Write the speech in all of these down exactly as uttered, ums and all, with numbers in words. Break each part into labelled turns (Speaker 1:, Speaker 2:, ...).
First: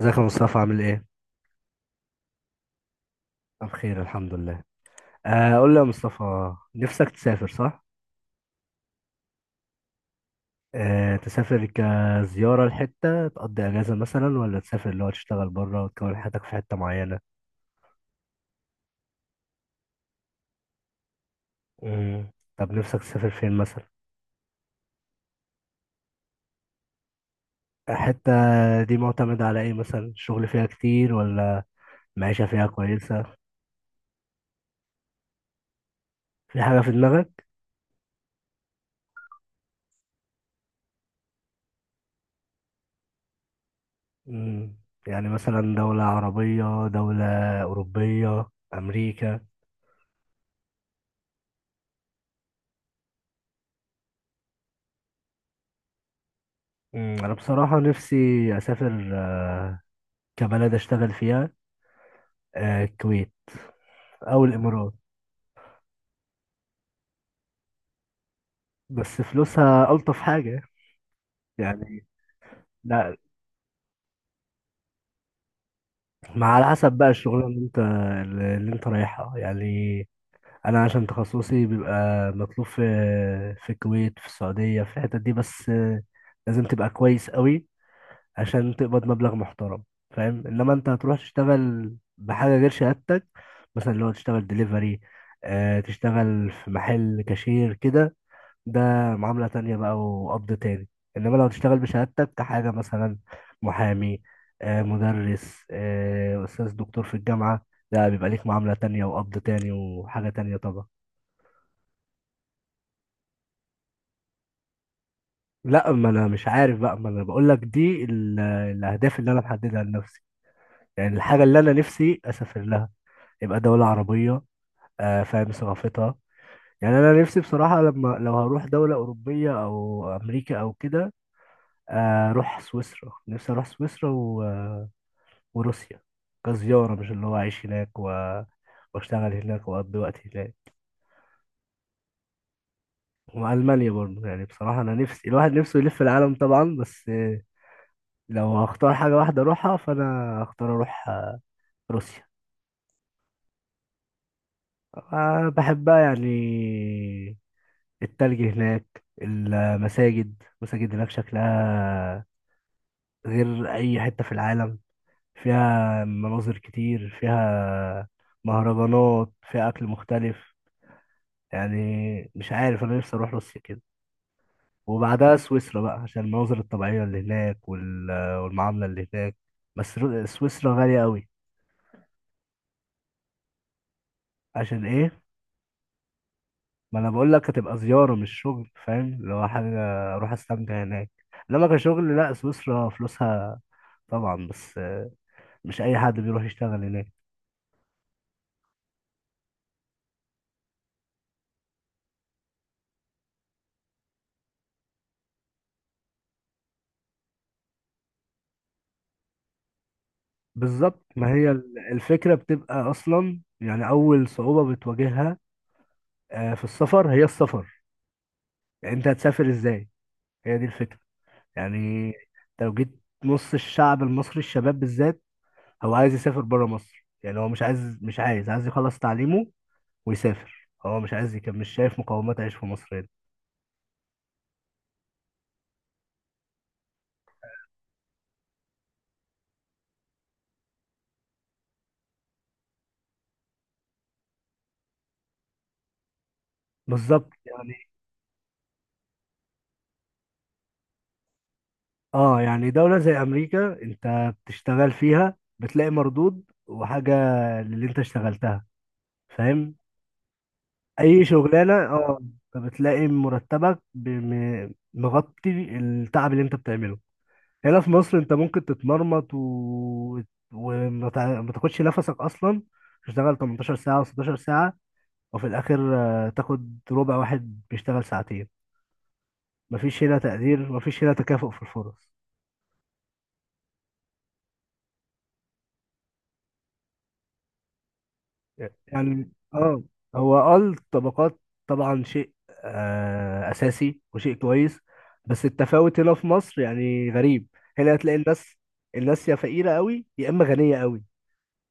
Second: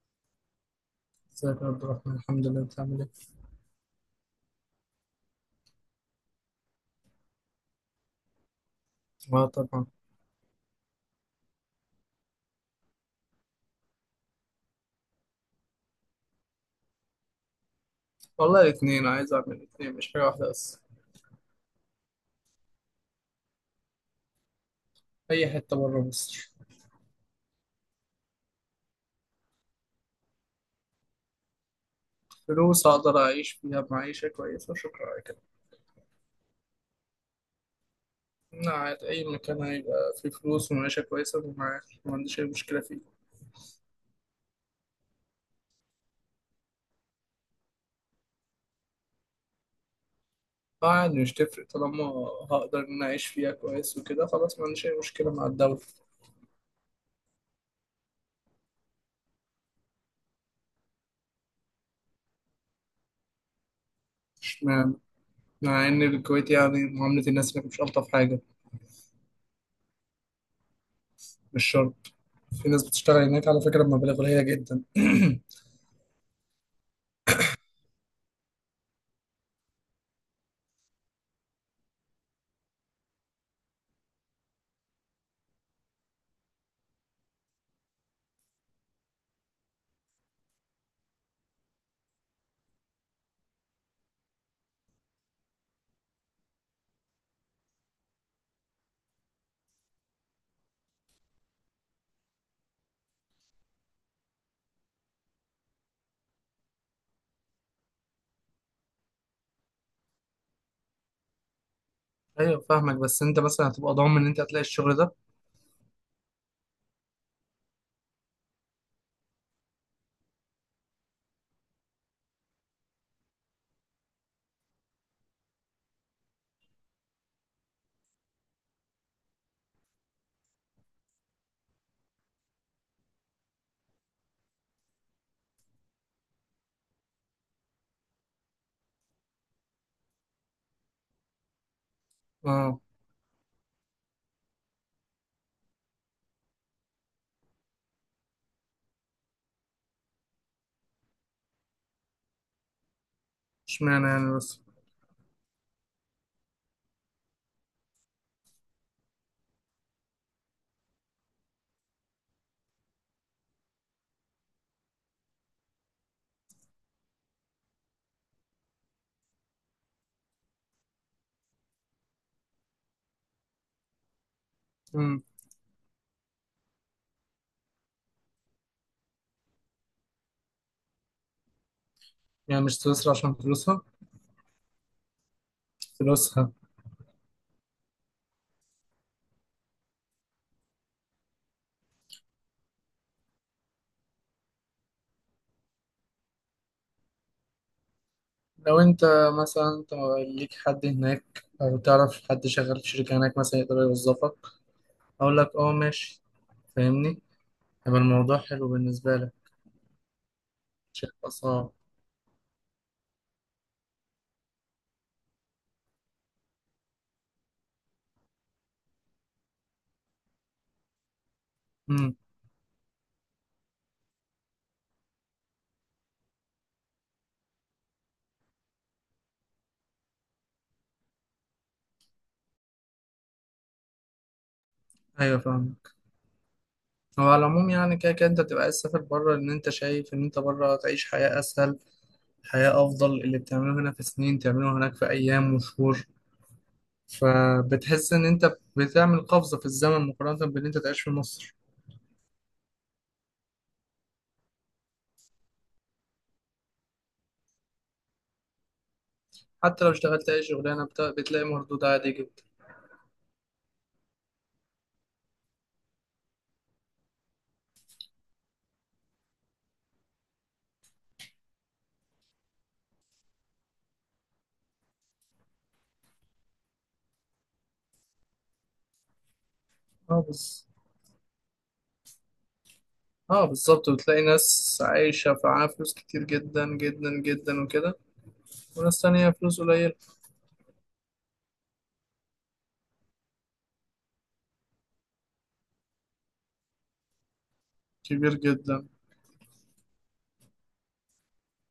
Speaker 1: ازيك يا مصطفى؟ عامل ايه؟
Speaker 2: ازيك يا عبد الرحمن، الحمد لله، انت عامل ايه؟
Speaker 1: أنا بخير الحمد لله. آه قول لي يا مصطفى، نفسك تسافر صح؟
Speaker 2: اه طبعا.
Speaker 1: آه تسافر كزيارة لحتة تقضي أجازة مثلا، ولا تسافر اللي هو تشتغل بره وتكون حياتك في حتة معينة؟
Speaker 2: والله الاثنين، عايز اعمل الاثنين مش حاجة واحدة بس.
Speaker 1: مم. طب نفسك تسافر فين مثلا؟
Speaker 2: اي حتة بره مصر.
Speaker 1: الحتة دي معتمدة على ايه مثلا؟ الشغل فيها كتير، ولا معيشة فيها
Speaker 2: فلوس اقدر
Speaker 1: كويسة؟
Speaker 2: اعيش فيها معيشة كويسة وشكرا على كده.
Speaker 1: في حاجة في دماغك؟
Speaker 2: انا قاعد اي مكان هيبقى فيه فلوس ومعيشة كويسة، ومع- ما عنديش اي مشكلة فيه.
Speaker 1: مم. يعني مثلا دولة عربية، دولة أوروبية، أمريكا؟
Speaker 2: قاعد مش تفرق، طالما هقدر ان أنا اعيش فيها كويس وكده خلاص، ما عنديش اي مشكلة مع الدولة.
Speaker 1: مم. أنا بصراحة نفسي أسافر آه، كبلد اشتغل فيها. آه الكويت او الامارات.
Speaker 2: اشمعنى؟ مع ان الكويت يعني معاملة الناس هناك مش الطف حاجة.
Speaker 1: بس فلوسها الطف حاجه
Speaker 2: مش شرط.
Speaker 1: يعني.
Speaker 2: في ناس
Speaker 1: لا،
Speaker 2: بتشتغل هناك على فكرة بمبالغ قليلة جدا.
Speaker 1: مع على حسب بقى الشغلانه اللي انت اللي انت رايحها يعني. انا عشان تخصصي بيبقى مطلوب في في الكويت، في السعوديه، في الحتت دي، بس آه، لازم تبقى كويس قوي عشان تقبض مبلغ محترم، فاهم؟ انما انت هتروح تشتغل بحاجه غير شهادتك، مثلا لو تشتغل ديليفري، تشتغل في محل كاشير كده، ده معاملة تانية بقى وقبض تاني. إنما لو تشتغل بشهادتك كحاجة مثلا محامي، آه مدرس، آه أستاذ دكتور في الجامعة، لا، بيبقى ليك معاملة تانية وقبض تاني وحاجة تانية طبعا.
Speaker 2: ايوه فاهمك، بس انت مثلا هتبقى ضامن ان انت هتلاقي الشغل ده؟
Speaker 1: لا، ما أنا مش عارف بقى، ما أنا بقول لك دي ال- الأهداف اللي أنا محددها لنفسي، يعني الحاجة اللي أنا نفسي أسافر لها، يبقى دولة عربية آه فاهم ثقافتها. يعني أنا نفسي بصراحة، لما لو هروح دولة أوروبية أو أمريكا أو كده، آه، أروح سويسرا، نفسي أروح سويسرا و وروسيا كزيارة، مش اللي هو أعيش هناك و... وأشتغل هناك وأقضي وقت هناك.
Speaker 2: اه.
Speaker 1: وألمانيا برضه. يعني بصراحة أنا نفسي الواحد نفسه يلف العالم طبعا، بس لو هختار حاجة واحدة أروحها فأنا هختار أروح روسيا.
Speaker 2: اشمعنى يعني؟ بس
Speaker 1: أنا بحبها يعني. التلج هناك، المساجد المساجد هناك شكلها غير أي حتة في العالم، فيها مناظر كتير، فيها مهرجانات، فيها أكل مختلف. يعني مش عارف، انا نفسي اروح روسيا كده،
Speaker 2: امم.
Speaker 1: وبعدها سويسرا بقى عشان المناظر الطبيعية اللي هناك وال- والمعاملة اللي هناك. بس رو- سويسرا غالية قوي.
Speaker 2: يعني مش سويسرا عشان فلوسها؟
Speaker 1: عشان ايه؟
Speaker 2: فلوسها.
Speaker 1: ما انا بقول لك هتبقى زيارة مش شغل، فاهم؟ اللي هو حاجة اروح استمتع هناك. انما كشغل، لا، سويسرا فلوسها طبعا، بس مش اي حد بيروح يشتغل هناك.
Speaker 2: لو انت مثلا، انت ليك حد هناك او تعرف حد شغال في شركة هناك مثلا يقدر يوظفك، اقول لك اه ماشي، فاهمني؟ هيبقى الموضوع حلو بالنسبة لك.
Speaker 1: بالظبط،
Speaker 2: مش
Speaker 1: ما
Speaker 2: هيبقى
Speaker 1: هي
Speaker 2: صعب.
Speaker 1: ال- الفكرة بتبقى اصلا يعني اول صعوبة بتواجهها آه، في السفر. هي السفر يعني، انت هتسافر ازاي؟ هي دي الفكرة يعني.
Speaker 2: امم.
Speaker 1: انت لو جيت نص الشعب المصري، الشباب بالذات، هو عايز يسافر بره مصر. يعني هو مش عايز مش عايز عايز يخلص تعليمه ويسافر، هو مش عايز يكمل، مش شايف مقومات عيش في مصر هنا.
Speaker 2: ايوه فاهمك. هو على العموم يعني كده كده انت بتبقى عايز تسافر بره، ان انت شايف ان انت بره تعيش حياة اسهل، حياة افضل. اللي بتعمله هنا في سنين تعمله هناك في ايام وشهور.
Speaker 1: بالظبط يعني.
Speaker 2: فبتحس ان انت بتعمل قفزة في الزمن مقارنة بان انت تعيش في مصر.
Speaker 1: اه، يعني دولة زي امريكا انت بتشتغل فيها بتلاقي مردود وحاجة للي انت اشتغلتها، فاهم؟
Speaker 2: حتى لو اشتغلت اي شغلانة بت-
Speaker 1: اي
Speaker 2: بتلاقي
Speaker 1: شغلانة،
Speaker 2: مردود عالي
Speaker 1: اه،
Speaker 2: جدا.
Speaker 1: بتلاقي مرتبك بم- مغطي التعب اللي انت بتعمله. هنا في مصر انت ممكن تتمرمط و... وما تع- ما تاخدش نفسك اصلا، تشتغل ثمانية عشر ساعة و16 ساعة وفي الاخر آه، تاخد ربع واحد بيشتغل ساعتين. مفيش هنا
Speaker 2: اه بس.
Speaker 1: تقدير، مفيش هنا تكافؤ في الفرص.
Speaker 2: اه بالظبط، وبتلاقي ناس عايشة معاها فلوس كتير جدا جدا جدا وكده، وناس تانية
Speaker 1: يعني
Speaker 2: فلوس
Speaker 1: اه،
Speaker 2: قليل.
Speaker 1: هو اه الطبقات طبعا شيء آه اساسي وشيء كويس، بس التفاوت هنا في مصر يعني غريب. هنا هتلاقي
Speaker 2: كبير
Speaker 1: الناس
Speaker 2: جدا.
Speaker 1: الناس يا فقيرة قوي يا اما غنية قوي،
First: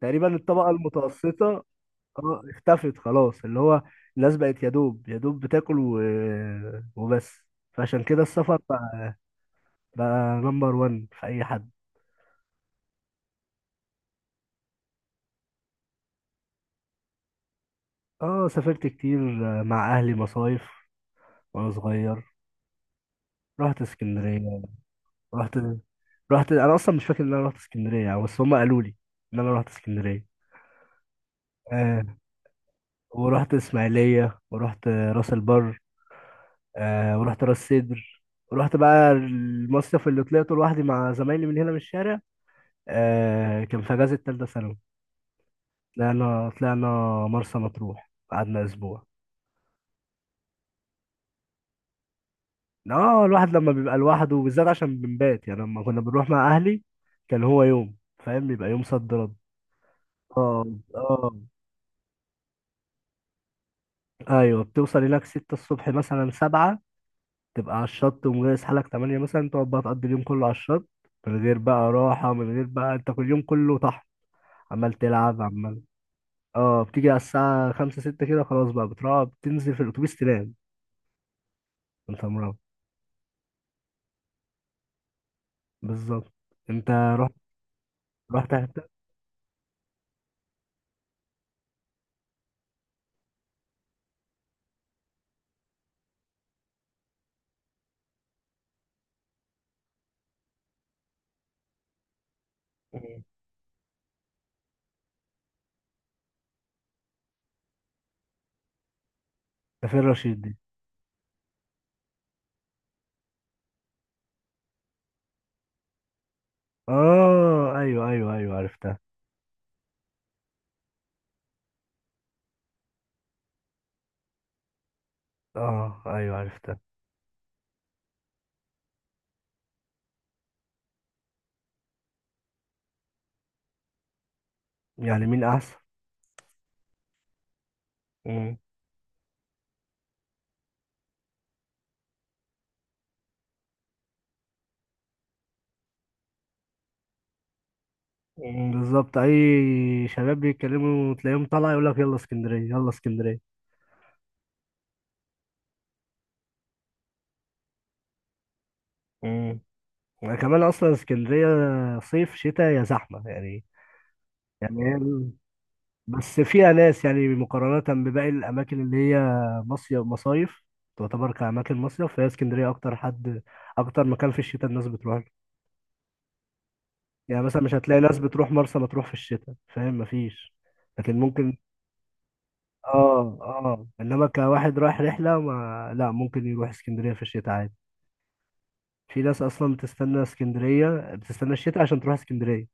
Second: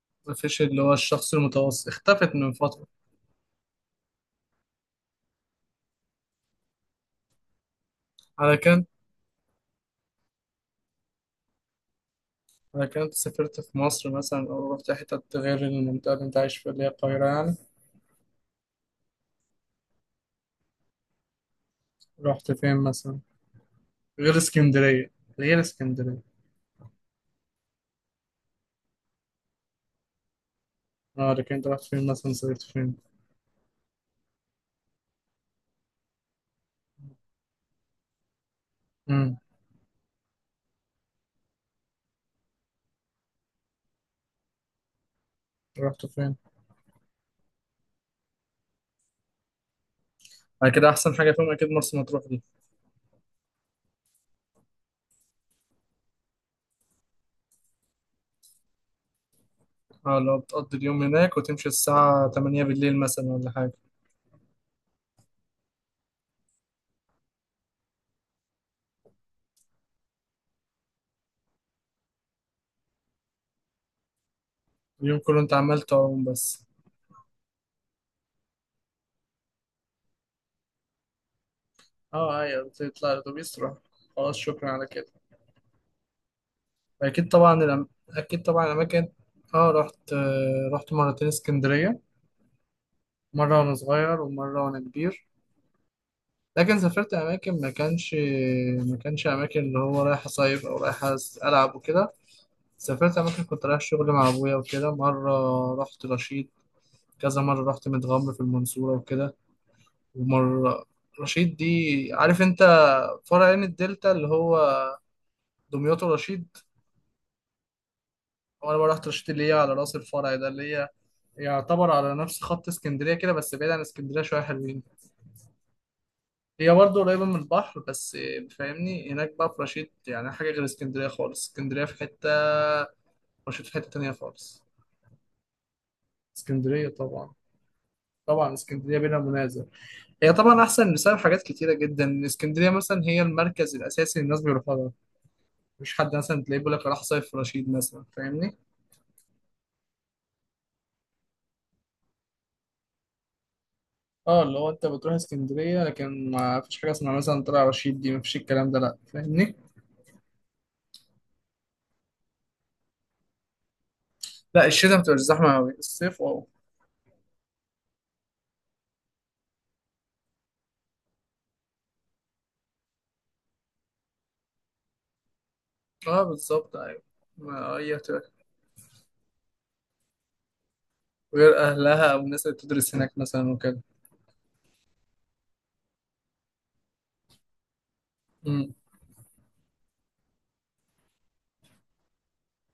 Speaker 1: تقريبا
Speaker 2: مفيش
Speaker 1: الطبقة
Speaker 2: اللي هو الشخص
Speaker 1: المتوسطة
Speaker 2: المتوسط، اختفت
Speaker 1: اه
Speaker 2: من فترة.
Speaker 1: اختفت خلاص. اللي هو الناس بقت يا دوب يا دوب بتاكل و... وبس. فعشان كده
Speaker 2: على
Speaker 1: السفر
Speaker 2: كان
Speaker 1: بقى، بقى نمبر وان في اي حد.
Speaker 2: على كان أنت سافرت في مصر مثلا أو رحت حتة غير المنطقة اللي أنت عايش فيها اللي هي القاهرة، يعني؟
Speaker 1: اه سافرت كتير مع اهلي مصايف وانا صغير.
Speaker 2: رحت فين مثلا؟
Speaker 1: رحت
Speaker 2: غير
Speaker 1: اسكندريه.
Speaker 2: اسكندرية.
Speaker 1: رحت
Speaker 2: غير اسكندرية.
Speaker 1: رحت انا اصلا مش فاكر ان انا رحت اسكندريه يعني، بس هم قالوا لي ان انا رحت اسكندريه.
Speaker 2: اه لكن انت رحت
Speaker 1: آه
Speaker 2: فين مثلا؟ صيفت فين؟
Speaker 1: ورحت اسماعيليه، ورحت راس البر، آه ورحت راس سدر، ورحت بقى
Speaker 2: امم.
Speaker 1: المصيف اللي طلعته لوحدي مع زمايلي من هنا من الشارع. آه كان في اجازه تالتة ثانوي.
Speaker 2: رحت فين؟
Speaker 1: طلعنا طلعنا مرسى مطروح، قعدنا اسبوع.
Speaker 2: بعد كده احسن حاجه فيهم اكيد مرسى مطروح دي.
Speaker 1: اه، الواحد لما بيبقى لوحده وبالذات عشان بنبات، يعني لما كنا بنروح مع اهلي كان هو يوم، فاهم؟ بيبقى يوم صد رد.
Speaker 2: اه لو
Speaker 1: اه
Speaker 2: بتقضي اليوم
Speaker 1: اه
Speaker 2: هناك وتمشي الساعه تمانية بالليل مثلا ولا حاجه.
Speaker 1: ايوه، بتوصل هناك ستة الصبح مثلا، سبعة، تبقى على الشط ومجهز حالك تمانية مثلا، تقعد بقى تقضي اليوم كله على الشط من غير بقى راحة، من غير بقى، انت كل يوم كله طحن، عمال
Speaker 2: اليوم كله
Speaker 1: تلعب
Speaker 2: انت
Speaker 1: عمال.
Speaker 2: عمال تعوم بس.
Speaker 1: اه بتيجي على الساعة خمسة ستة كده، خلاص بقى بتروح، بتنزل في الأتوبيس تنام، انت
Speaker 2: اه
Speaker 1: مروح.
Speaker 2: ايوه، بتطلع الاتوبيس تروح خلاص، شكرا على كده.
Speaker 1: بالظبط. انت
Speaker 2: اكيد
Speaker 1: رحت،
Speaker 2: طبعا الأم... اكيد
Speaker 1: رحت
Speaker 2: طبعا
Speaker 1: حته.
Speaker 2: الاماكن. اه رحت، آه رحت مرتين اسكندريه، مره وانا صغير ومره وانا كبير. لكن سافرت اماكن ما كانش ما كانش اماكن اللي هو رايح اصيف او رايح العب وكده. سافرت
Speaker 1: مم.
Speaker 2: أماكن كنت رايح شغل مع أبويا وكده، مرة رحت رشيد، كذا مرة رحت متغمر في المنصورة وكده،
Speaker 1: سفير رشيد دي؟
Speaker 2: ومرة رشيد دي. عارف أنت فرع عين الدلتا اللي هو دمياط ورشيد؟
Speaker 1: اه ايوه ايوه ايوه،
Speaker 2: وأنا بقى
Speaker 1: عرفتها.
Speaker 2: رحت رشيد اللي هي على رأس الفرع ده، اللي هي يعتبر على نفس خط اسكندرية كده بس بعيد عن اسكندرية شوية، حلوين.
Speaker 1: اه ايوه
Speaker 2: هي
Speaker 1: عرفتها.
Speaker 2: برضه قريبة من البحر بس، فاهمني؟ هناك بقى في رشيد يعني حاجة غير اسكندرية خالص. اسكندرية في حتة، رشيد في حتة تانية خالص.
Speaker 1: يعني مين احسن؟
Speaker 2: اسكندرية طبعا. طبعا
Speaker 1: مم.
Speaker 2: اسكندرية بلا منازع. هي طبعا احسن بسبب حاجات كتيره جدا. اسكندريه مثلا هي المركز الاساسي اللي الناس بيروحوا لها. مفيش حد مثلا تلاقيه بيقول لك راح صيف في رشيد مثلا، فاهمني؟
Speaker 1: مم، بالظبط. اي شباب بيتكلموا تلاقيهم طالع يقول لك يلا اسكندريه يلا اسكندريه.
Speaker 2: اه اللي هو انت بتروح اسكندريه لكن ما فيش حاجه اسمها مثلا طلع رشيد دي، مفيش الكلام ده لا، فاهمني؟
Speaker 1: مم. كمان اصلا اسكندريه صيف شتاء يا زحمه يعني.
Speaker 2: لا،
Speaker 1: يعني هي
Speaker 2: الشتاء بتبقى
Speaker 1: ال-
Speaker 2: زحمه قوي، الصيف
Speaker 1: بس
Speaker 2: واو.
Speaker 1: فيها ناس، يعني مقارنه بباقي الاماكن اللي هي مصيف، مصايف تعتبر كأماكن مصيف، فهي اسكندرية أكتر حد، أكتر مكان في الشتاء الناس بتروح.
Speaker 2: اه بالظبط ايوه.
Speaker 1: يعني
Speaker 2: ما
Speaker 1: مثلا مش
Speaker 2: هي
Speaker 1: هتلاقي ناس
Speaker 2: بتبقى
Speaker 1: بتروح مرسى مطروح في الشتاء، فاهم؟ مفيش. لكن ممكن،
Speaker 2: غير اهلها او الناس اللي بتدرس هناك
Speaker 1: اه
Speaker 2: مثلا وكده.
Speaker 1: اه، انما كواحد رايح رحله، ما لا، ممكن يروح اسكندريه في الشتاء عادي.
Speaker 2: امم.
Speaker 1: في ناس اصلا بتستنى اسكندريه، بتستنى الشتاء عشان تروح اسكندريه.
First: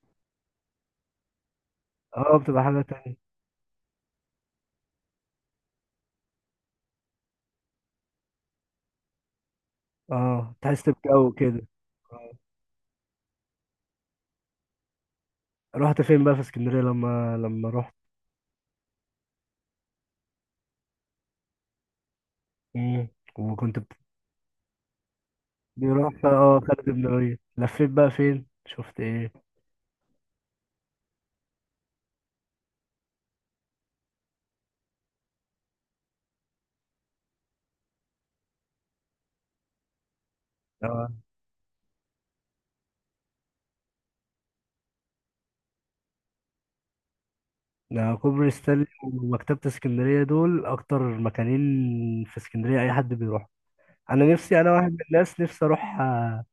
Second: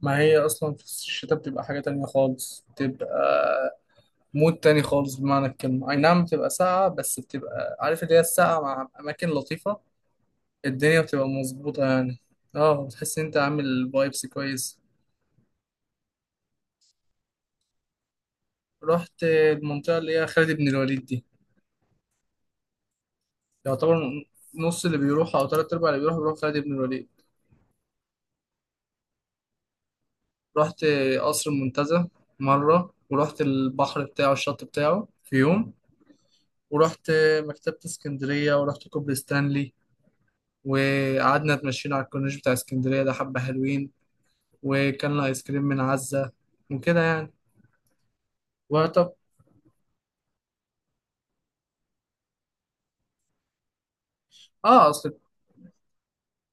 Speaker 2: ما هي اصلا في الشتاء بتبقى حاجه تانية
Speaker 1: اه، بتبقى
Speaker 2: خالص،
Speaker 1: حاجه
Speaker 2: بتبقى
Speaker 1: تانية.
Speaker 2: مود تاني خالص بمعنى الكلمة. أي نعم بتبقى ساقعة، بس بتبقى عارف اللي هي الساقعة مع أماكن لطيفة.
Speaker 1: اه تحس
Speaker 2: الدنيا بتبقى
Speaker 1: بجو كده.
Speaker 2: مظبوطة يعني.
Speaker 1: آه.
Speaker 2: اه بتحس إن أنت عامل فايبس كويس.
Speaker 1: رحت فين بقى في اسكندريه لما لما رحت؟
Speaker 2: رحت المنطقة اللي هي خالد بن الوليد دي.
Speaker 1: مم. وكنت بت...
Speaker 2: يعتبر نص اللي بيروح أو تلات أرباع اللي بيروح
Speaker 1: رحت
Speaker 2: بيروح خالد
Speaker 1: اه
Speaker 2: بن
Speaker 1: خالد بن
Speaker 2: الوليد.
Speaker 1: الوليد، لفيت بقى فين، شفت ايه؟
Speaker 2: رحت قصر المنتزه مرة، ورحت البحر بتاعه الشط بتاعه في يوم، ورحت مكتبة اسكندرية، ورحت كوبري ستانلي،
Speaker 1: آه.
Speaker 2: وقعدنا اتمشينا على الكورنيش بتاع اسكندرية ده، حبة حلوين. وكان ايس كريم من عزة وكده يعني.
Speaker 1: ده كوبري ستانلي
Speaker 2: وطب
Speaker 1: ومكتبة اسكندرية دول أكتر مكانين في اسكندرية أي حد بيروح. أنا نفسي، أنا واحد
Speaker 2: اه
Speaker 1: من
Speaker 2: اصل.
Speaker 1: الناس نفسي أروح آه،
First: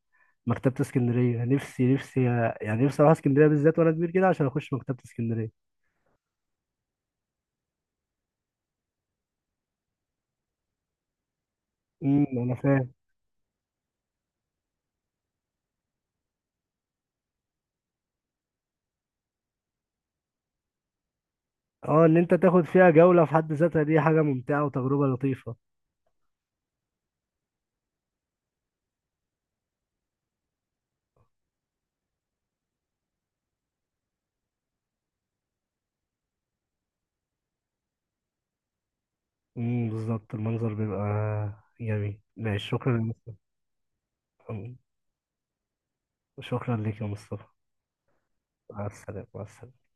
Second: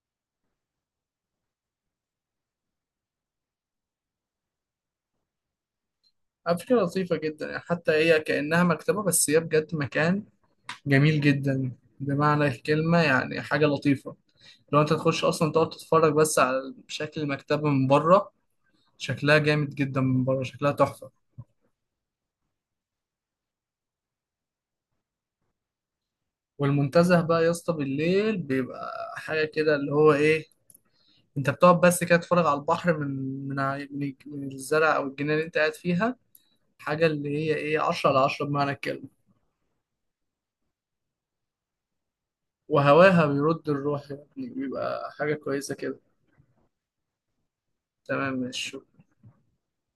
Speaker 1: مكتبة اسكندرية، نفسي نفسي آه، يعني نفسي أروح اسكندرية بالذات وأنا كبير كده عشان أخش مكتبة اسكندرية.
Speaker 2: على فكرة لطيفة جدا يعني، حتى هي كأنها مكتبة بس هي بجد مكان جميل جدا
Speaker 1: أمم،
Speaker 2: بمعنى
Speaker 1: أنا فاهم.
Speaker 2: الكلمة، يعني حاجة لطيفة. لو انت تخش اصلا تقعد تتفرج بس على شكل المكتبة من بره، شكلها جامد جدا من بره، شكلها تحفة.
Speaker 1: أه، إن أنت تاخد فيها جولة في حد ذاتها دي حاجة ممتعة وتجربة لطيفة.
Speaker 2: والمنتزه بقى يا اسطى بالليل بيبقى حاجة كده اللي هو ايه، انت بتقعد بس كده تتفرج على البحر من من ع- من الج- من الزرع او الجنينة اللي انت قاعد فيها. حاجة اللي هي ايه، عشرة على عشرة بمعنى الكلمة.
Speaker 1: أمم بالظبط، المنظر بيبقى جميل. ماشي، شكرا يا
Speaker 2: وهواها
Speaker 1: مصطفى.
Speaker 2: بيرد الروح، يعني
Speaker 1: أمم،
Speaker 2: بيبقى حاجة كويسة كده.
Speaker 1: شكرا لك يا مصطفى.
Speaker 2: تمام ماشي
Speaker 1: مع
Speaker 2: شكراً.
Speaker 1: السلامة مع السلامة.